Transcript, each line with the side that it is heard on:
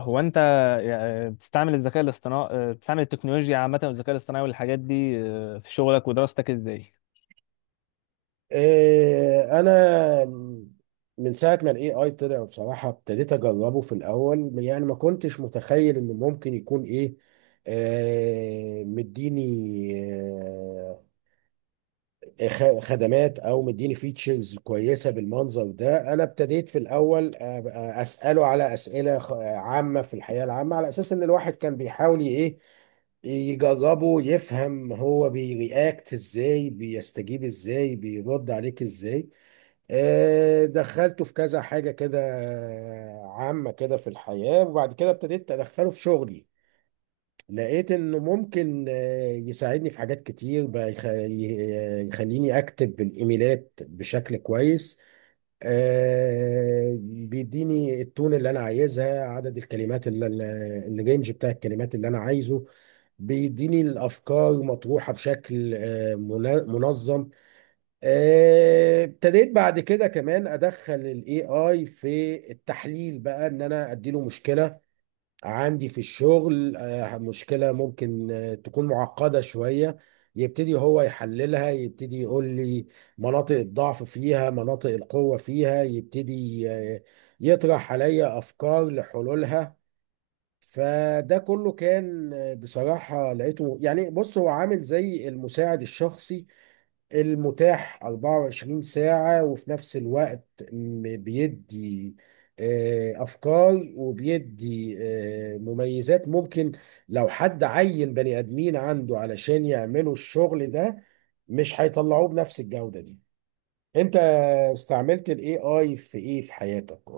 left: هو انت يعني بتستعمل الذكاء الاصطناعي بتستعمل التكنولوجيا عامة والذكاء الاصطناعي والحاجات دي في شغلك ودراستك ازاي؟
right: انا من ساعه ما الاي اي طلع بصراحه ابتديت اجربه في الاول. يعني ما كنتش متخيل انه ممكن يكون ايه آه مديني آه خدمات او مديني فيتشرز كويسه بالمنظر ده. انا ابتديت في الاول أبقى اساله على اسئله عامه في الحياه العامه، على اساس ان الواحد كان بيحاول يجربه، يفهم هو بيرياكت ازاي، بيستجيب ازاي، بيرد عليك ازاي. دخلته في كذا حاجة كده، عامة كده في الحياة، وبعد كده ابتديت أدخله في شغلي. لقيت إنه ممكن يساعدني في حاجات كتير بقى، يخليني أكتب الإيميلات بشكل كويس. بيديني التون اللي أنا عايزها، عدد الكلمات الرينج بتاع الكلمات اللي أنا عايزه. بيديني الأفكار مطروحة بشكل منظم. ابتديت بعد كده كمان ادخل الاي اي في التحليل بقى، ان انا اديله مشكله عندي في الشغل، مشكله ممكن تكون معقده شويه. يبتدي هو يحللها، يبتدي يقول لي مناطق الضعف فيها، مناطق القوه فيها، يبتدي يطرح عليا افكار لحلولها. فده كله كان بصراحه لقيته يعني، بص هو عامل زي المساعد الشخصي المتاح 24 ساعة، وفي نفس الوقت بيدي أفكار، وبيدي مميزات. ممكن لو حد عين بني آدمين عنده علشان يعملوا الشغل ده، مش هيطلعوه بنفس الجودة دي. أنت استعملت ال AI في إيه في حياتك؟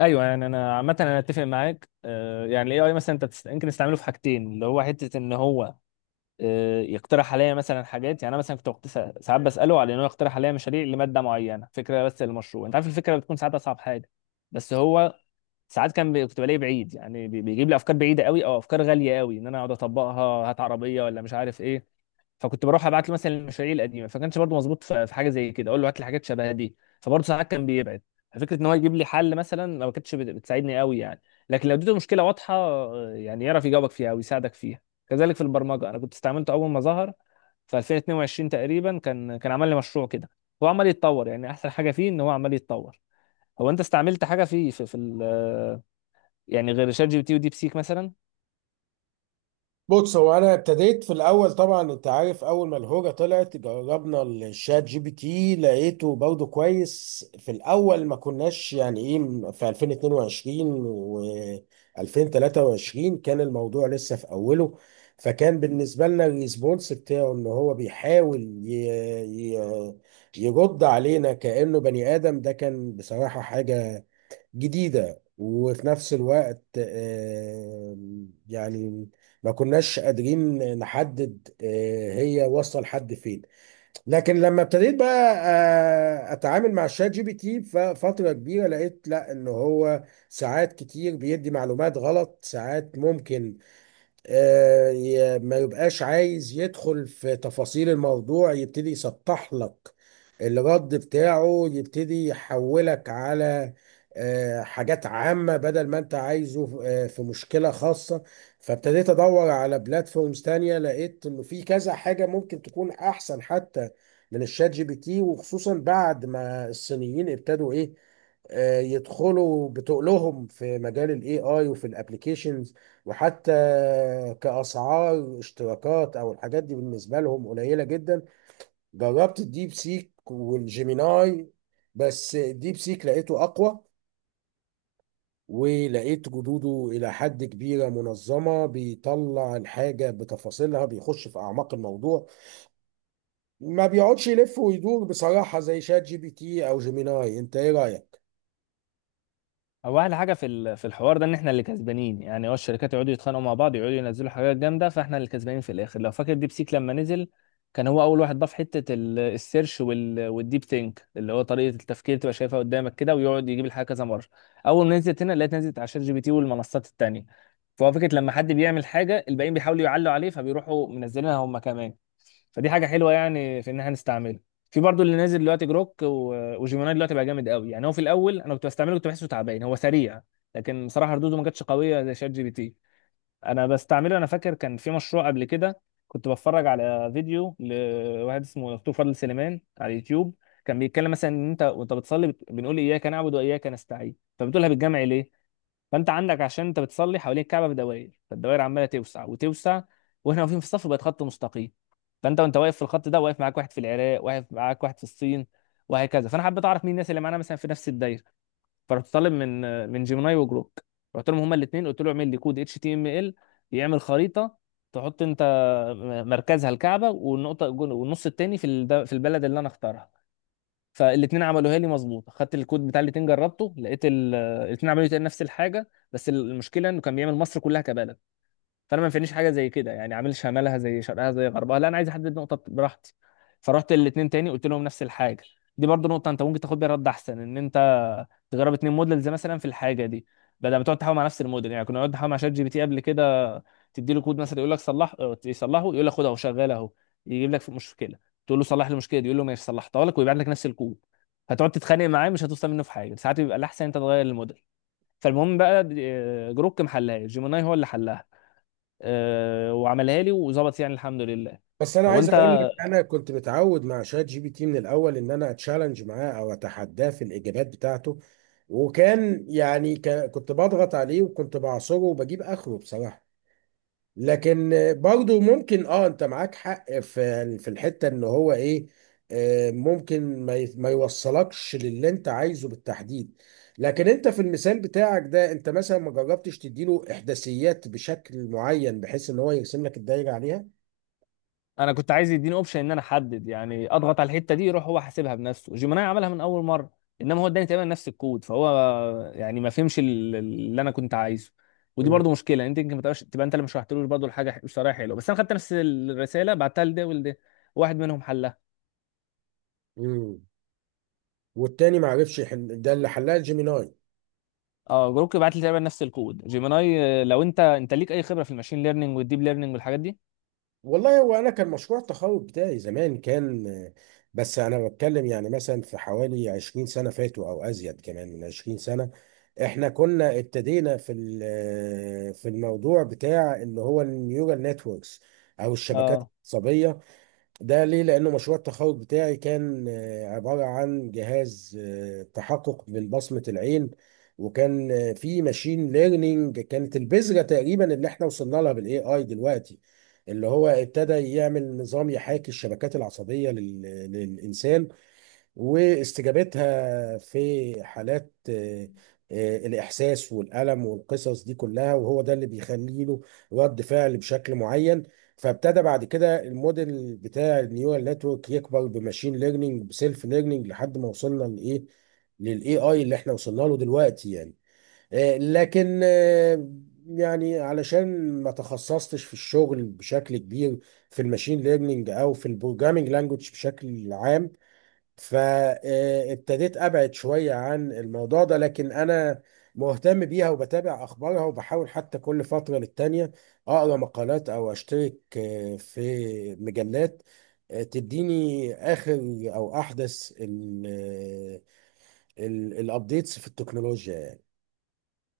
left: ايوه يعني انا عامة انا اتفق معاك، يعني الاي اي مثلا انت يمكن تستعمله في حاجتين اللي هو حتة ان هو يقترح عليا مثلا حاجات. يعني انا مثلا كنت ساعات بسأله على انه يقترح عليا مشاريع لمادة معينة، فكرة بس للمشروع. انت عارف الفكرة بتكون ساعات اصعب حاجة، بس هو ساعات كان كنت بلاقيه بعيد، يعني بيجيب لي افكار بعيدة قوي او افكار غالية قوي ان انا اقعد اطبقها، هات عربية ولا مش عارف ايه. فكنت بروح ابعت له مثلا المشاريع القديمه، فكانش برضه مظبوط في حاجه زي كده، اقول له هات لي حاجات شبه دي، فبرضه ساعات كان بيبعد. ففكره ان هو يجيب لي حل مثلا لو ما كانتش بتساعدني قوي يعني. لكن لو اديته مشكله واضحه، يعني يعرف يجاوبك فيها او يساعدك فيها. كذلك في البرمجه انا كنت استعملته اول ما ظهر في 2022 تقريبا، كان كان عمل لي مشروع كده. هو عمال يتطور، يعني احسن حاجه فيه ان هو عمال يتطور. هو انت استعملت حاجه فيه يعني غير شات جي بي تي وديب سيك مثلا؟
right: بص هو انا ابتديت في الاول، طبعا انت عارف، اول ما الهوجه طلعت جربنا الشات جي بي تي، لقيته برضه كويس في الاول. ما كناش يعني ايه في 2022 و 2023 كان الموضوع لسه في اوله. فكان بالنسبه لنا الريسبونس بتاعه ان هو بيحاول ي... يرد علينا كانه بني ادم. ده كان بصراحه حاجه جديدة، وفي نفس الوقت يعني ما كناش قادرين نحدد هي واصلة لحد فين. لكن لما ابتديت بقى اتعامل مع الشات جي بي تي فترة كبيرة، لقيت لا، ان هو ساعات كتير بيدي معلومات غلط، ساعات ممكن ما يبقاش عايز يدخل في تفاصيل الموضوع، يبتدي يسطح لك الرد بتاعه، يبتدي يحولك على حاجات عامة بدل ما انت عايزه في مشكلة خاصة. فابتديت ادور على بلاتفورمز تانية، لقيت انه في كذا حاجة ممكن تكون احسن حتى من الشات جي بي تي، وخصوصا بعد ما الصينيين ابتدوا ايه آه، يدخلوا بتقلهم في مجال الاي اي وفي الابليكيشنز، وحتى كاسعار اشتراكات او الحاجات دي بالنسبه لهم قليله جدا. جربت الديب سيك والجيميناي، بس الديب سيك لقيته اقوى، ولقيت جدوده الى حد كبيره منظمه، بيطلع الحاجه بتفاصيلها، بيخش في اعماق الموضوع، ما بيقعدش يلف ويدور بصراحه زي شات جي بي تي او جيميناي. انت ايه رايك؟
left: هو احلى حاجه في في الحوار ده ان احنا اللي كسبانين، يعني هو الشركات يقعدوا يتخانقوا مع بعض، يقعدوا ينزلوا حاجات جامده، فاحنا اللي كسبانين في الاخر. لو فاكر ديب سيك لما نزل كان هو اول واحد ضاف حته السيرش والديب ثينك، اللي هو طريقه التفكير تبقى شايفها قدامك كده ويقعد يجيب الحاجه كذا مره. اول ما نزلت هنا لقيت نزلت على شات جي بي تي والمنصات التانيه. فهو فكره لما حد بيعمل حاجه الباقيين بيحاولوا يعلوا عليه، فبيروحوا منزلينها هم كمان. فدي حاجه حلوه يعني في ان احنا نستعمله. في برضو اللي نازل دلوقتي جروك وجيميناي دلوقتي بقى جامد قوي، يعني هو في الاول انا كنت بستعمله كنت بحسه تعبان، هو سريع لكن بصراحه ردوده ما كانتش قويه زي شات جي بي تي. انا بستعمله، انا فاكر كان في مشروع قبل كده كنت بتفرج على فيديو لواحد اسمه دكتور فضل سليمان على اليوتيوب. كان بيتكلم مثلا ان انت وانت بتصلي بنقول اياك نعبد واياك نستعين، فبتقولها بالجمع ليه؟ فانت عندك عشان انت بتصلي حوالين الكعبه بدوائر، فالدوائر عماله توسع وتوسع، واحنا واقفين في الصف بقت خط مستقيم. فانت وانت واقف في الخط ده واقف معاك واحد في العراق، واقف معاك واحد في الصين، وهكذا. فانا حبيت اعرف مين الناس اللي معانا مثلا في نفس الدايره. فرحت طالب من جيميناي وجروك. رحت لهم هما الاثنين قلت له اعمل لي كود اتش تي ام ال يعمل خريطه، تحط انت مركزها الكعبه، والنقطه والنص التاني في في البلد اللي انا اختارها. فالاثنين عملوها لي مظبوطه. خدت الكود بتاع الاثنين جربته، لقيت الاثنين عملوا تقريباً نفس الحاجه، بس المشكله انه كان بيعمل مصر كلها كبلد. فانا ما ينفعنيش حاجه زي كده، يعني عامل شمالها زي شرقها زي غربها، لا انا عايز احدد نقطه براحتي. فرحت الاثنين تاني قلت لهم نفس الحاجه. دي برضو نقطه انت ممكن تاخد بيها رد احسن، ان انت تجرب اتنين موديلز مثلا في الحاجه دي بدل ما تقعد تحاول مع نفس الموديل. يعني كنا نقعد نحاول مع شات جي بي تي قبل كده، تدي له كود مثلا يقول لك صلح، اه يصلحه يقول لك خد اهو شغال اهو، يجيب لك في مشكله تقول له صلح لي المشكله دي، يقول له ماشي صلحتها لك ويبعت لك نفس الكود. هتقعد تتخانق معاه مش هتوصل منه في حاجه. ساعات بيبقى الاحسن انت تغير الموديل. فالمهم بقى، اه، جروك محلها، جيميناي هو اللي حلها، اه، وعملها لي وظبط يعني الحمد لله.
right: بس انا
left: هو
right: عايز
left: انت
right: اقول لك، انا كنت متعود مع شات جي بي تي من الاول ان انا اتشالنج معاه او اتحداه في الاجابات بتاعته، وكان يعني كنت بضغط عليه وكنت بعصره وبجيب اخره بصراحه. لكن برضو ممكن اه، انت معاك حق في الحته ان هو ايه آه، ممكن ما يوصلكش للي انت عايزه بالتحديد. لكن انت في المثال بتاعك ده، انت مثلا ما جربتش تديله احداثيات بشكل معين بحيث ان هو يرسم لك الدايره عليها؟
left: انا كنت عايز يديني اوبشن ان انا احدد، يعني اضغط على الحته دي يروح هو حاسبها بنفسه. جيميناي عملها من اول مره، انما هو اداني تقريبا نفس الكود، فهو يعني ما فهمش اللي انا كنت عايزه. ودي برضو مشكله، انت يمكن ما تبقاش تبقى انت اللي مش شرحتلوش برضو الحاجه، مش شرحها حلو، بس انا خدت نفس الرساله بعتها لده ولده، واحد منهم حلها.
right: مم. والتاني ما عرفش يحل، ده اللي حلها جيميناي.
left: اه، جروك بعت لي تقريبا نفس الكود، جيميناي، لو انت انت ليك اي خبره في الماشين ليرنينج والديب ليرنينج والحاجات دي؟
right: والله هو انا كان مشروع التخرج بتاعي زمان كان، بس انا بتكلم يعني مثلا في حوالي 20 سنه فاتوا او ازيد كمان من 20 سنه. احنا كنا ابتدينا في في الموضوع بتاع اللي هو النيورال نتوركس او الشبكات
left: اه،
right: العصبيه. ده ليه؟ لأنه مشروع التخرج بتاعي كان عبارة عن جهاز تحقق من بصمة العين، وكان في ماشين ليرنينج. كانت البذرة تقريبا اللي احنا وصلنا لها بالاي اي دلوقتي، اللي هو ابتدى يعمل نظام يحاكي الشبكات العصبية للإنسان واستجابتها في حالات الإحساس والألم والقصص دي كلها. وهو ده اللي بيخلي له رد فعل بشكل معين. فابتدى بعد كده الموديل بتاع النيورال نتورك يكبر بماشين ليرنينج بسيلف ليرنينج لحد ما وصلنا للاي اي اللي احنا وصلنا له دلوقتي يعني. لكن يعني علشان ما تخصصتش في الشغل بشكل كبير في الماشين ليرنينج او في البروجرامينج لانجوج بشكل عام، فابتديت ابعد شويه عن الموضوع ده. لكن انا مهتم بيها، وبتابع اخبارها، وبحاول حتى كل فتره للتانيه اقرا مقالات او اشترك في مجلات تديني اخر او احدث الابديتس في التكنولوجيا يعني.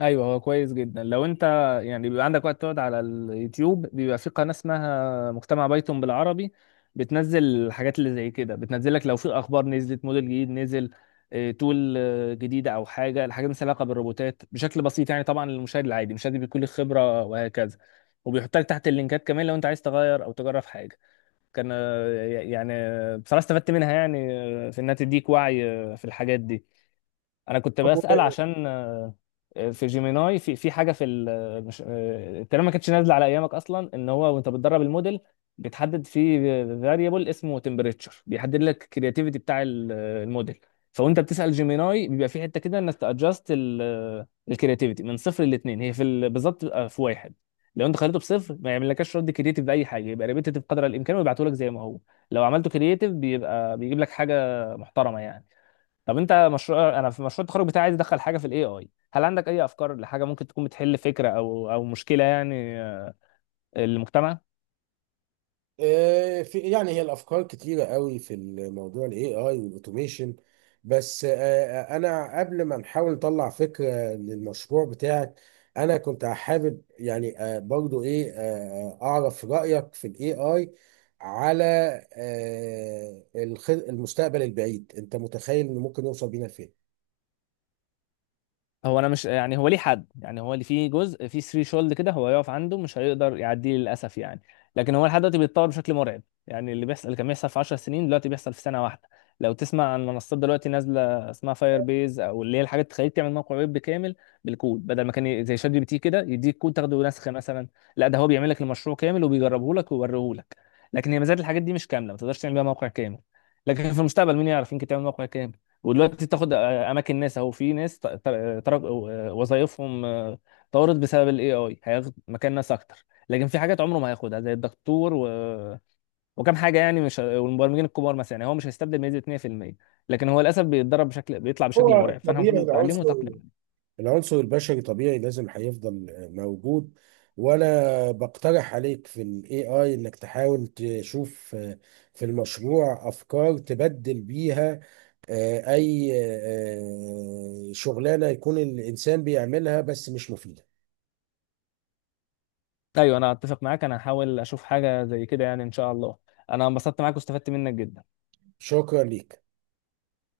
left: ايوه هو كويس جدا لو انت يعني بيبقى عندك وقت تقعد على اليوتيوب، بيبقى في قناه اسمها مجتمع بايثون بالعربي، بتنزل الحاجات اللي زي كده، بتنزل لك لو في اخبار، نزلت موديل جديد، نزل تول جديده، او حاجه الحاجات مثلا علاقه بالروبوتات بشكل بسيط. يعني طبعا للمشاهد العادي مش لازم يكون له خبره وهكذا، وبيحط لك تحت اللينكات كمان لو انت عايز تغير او تجرب حاجه. كان، بصراحه استفدت منها يعني، في انها تديك وعي في الحاجات دي. انا كنت بسأل عشان، في جيميناي في حاجه في ال- آه، مش آه، التقريبا ما كانتش نازله على ايامك اصلا، ان هو وانت بتدرب الموديل بتحدد في فاريبل اسمه تمبريتشر، بيحدد لك الكرياتيفيتي بتاع الموديل. فوانت بتسأل جيميناي بيبقى في حته كده انك تادجست الكرياتيفيتي من صفر لاتنين، هي في بالظبط بتبقى في واحد. لو انت خليته بصفر ما يعملكش رد كرياتيف باي حاجه، يبقى ريبيتيف قدر الامكان ويبعته لك زي ما هو. لو عملته كرياتيف بيبقى بيجيب لك حاجه محترمه يعني. طب انت مشروع، انا في مشروع التخرج بتاعي عايز ادخل حاجه في الاي اي، هل عندك اي افكار لحاجه ممكن تكون بتحل فكره او مشكله يعني، المجتمع؟
right: في يعني هي الافكار كتيره قوي في الموضوع الاي اي والاوتوميشن. بس انا قبل ما نحاول نطلع فكره للمشروع بتاعك، انا كنت حابب يعني برضو ايه آه، آه، اعرف رايك في الاي اي على المستقبل البعيد. انت متخيل انه ممكن يوصل بينا فين؟
left: هو انا مش يعني هو ليه حد، يعني هو اللي فيه جزء فيه ثري شولد كده هو يقف عنده مش هيقدر يعديه للاسف يعني. لكن هو لحد دلوقتي بيتطور بشكل مرعب، يعني اللي بيحصل، اللي كان بيحصل في 10 سنين دلوقتي بيحصل في سنه واحده. لو تسمع عن منصات دلوقتي نازله اسمها فاير بيز، او اللي هي الحاجات اللي تخليك تعمل موقع ويب كامل بالكود، بدل ما كان زي شات جي بي تي كده يديك كود تاخده نسخه مثلا، لا ده هو بيعمل لك المشروع كامل وبيجربه لك ويوريه لك. لكن هي مزايا الحاجات دي مش كامله، ما تقدرش تعمل بيها موقع كامل. لكن في المستقبل مين يعرف، يمكن تعمل موقع كامل. ودلوقتي تاخد اماكن ناس اهو، في ناس ترك وظائفهم طارت بسبب الاي اي. هياخد مكان ناس اكتر، لكن في حاجات عمره ما هياخدها زي الدكتور و... وكم حاجه، يعني مش، والمبرمجين الكبار مثلا، يعني هو مش هيستبدل بنسبه 100%. لكن هو للاسف بيتدرب بشكل، بيطلع بشكل
right: هو
left: مرعب، فاحنا
right: طبيعي
left: المفروض نتعلمه وتقلم عليه.
right: العنصر البشري طبيعي لازم هيفضل موجود. وانا بقترح عليك في الاي اي انك تحاول تشوف في المشروع افكار تبدل بيها اي شغلانة يكون الانسان بيعملها بس مش مفيدة.
left: ايوه انا اتفق معاك، انا هحاول اشوف حاجه زي كده يعني ان شاء الله. انا انبسطت معاك واستفدت منك جدا.
right: شكرا ليك.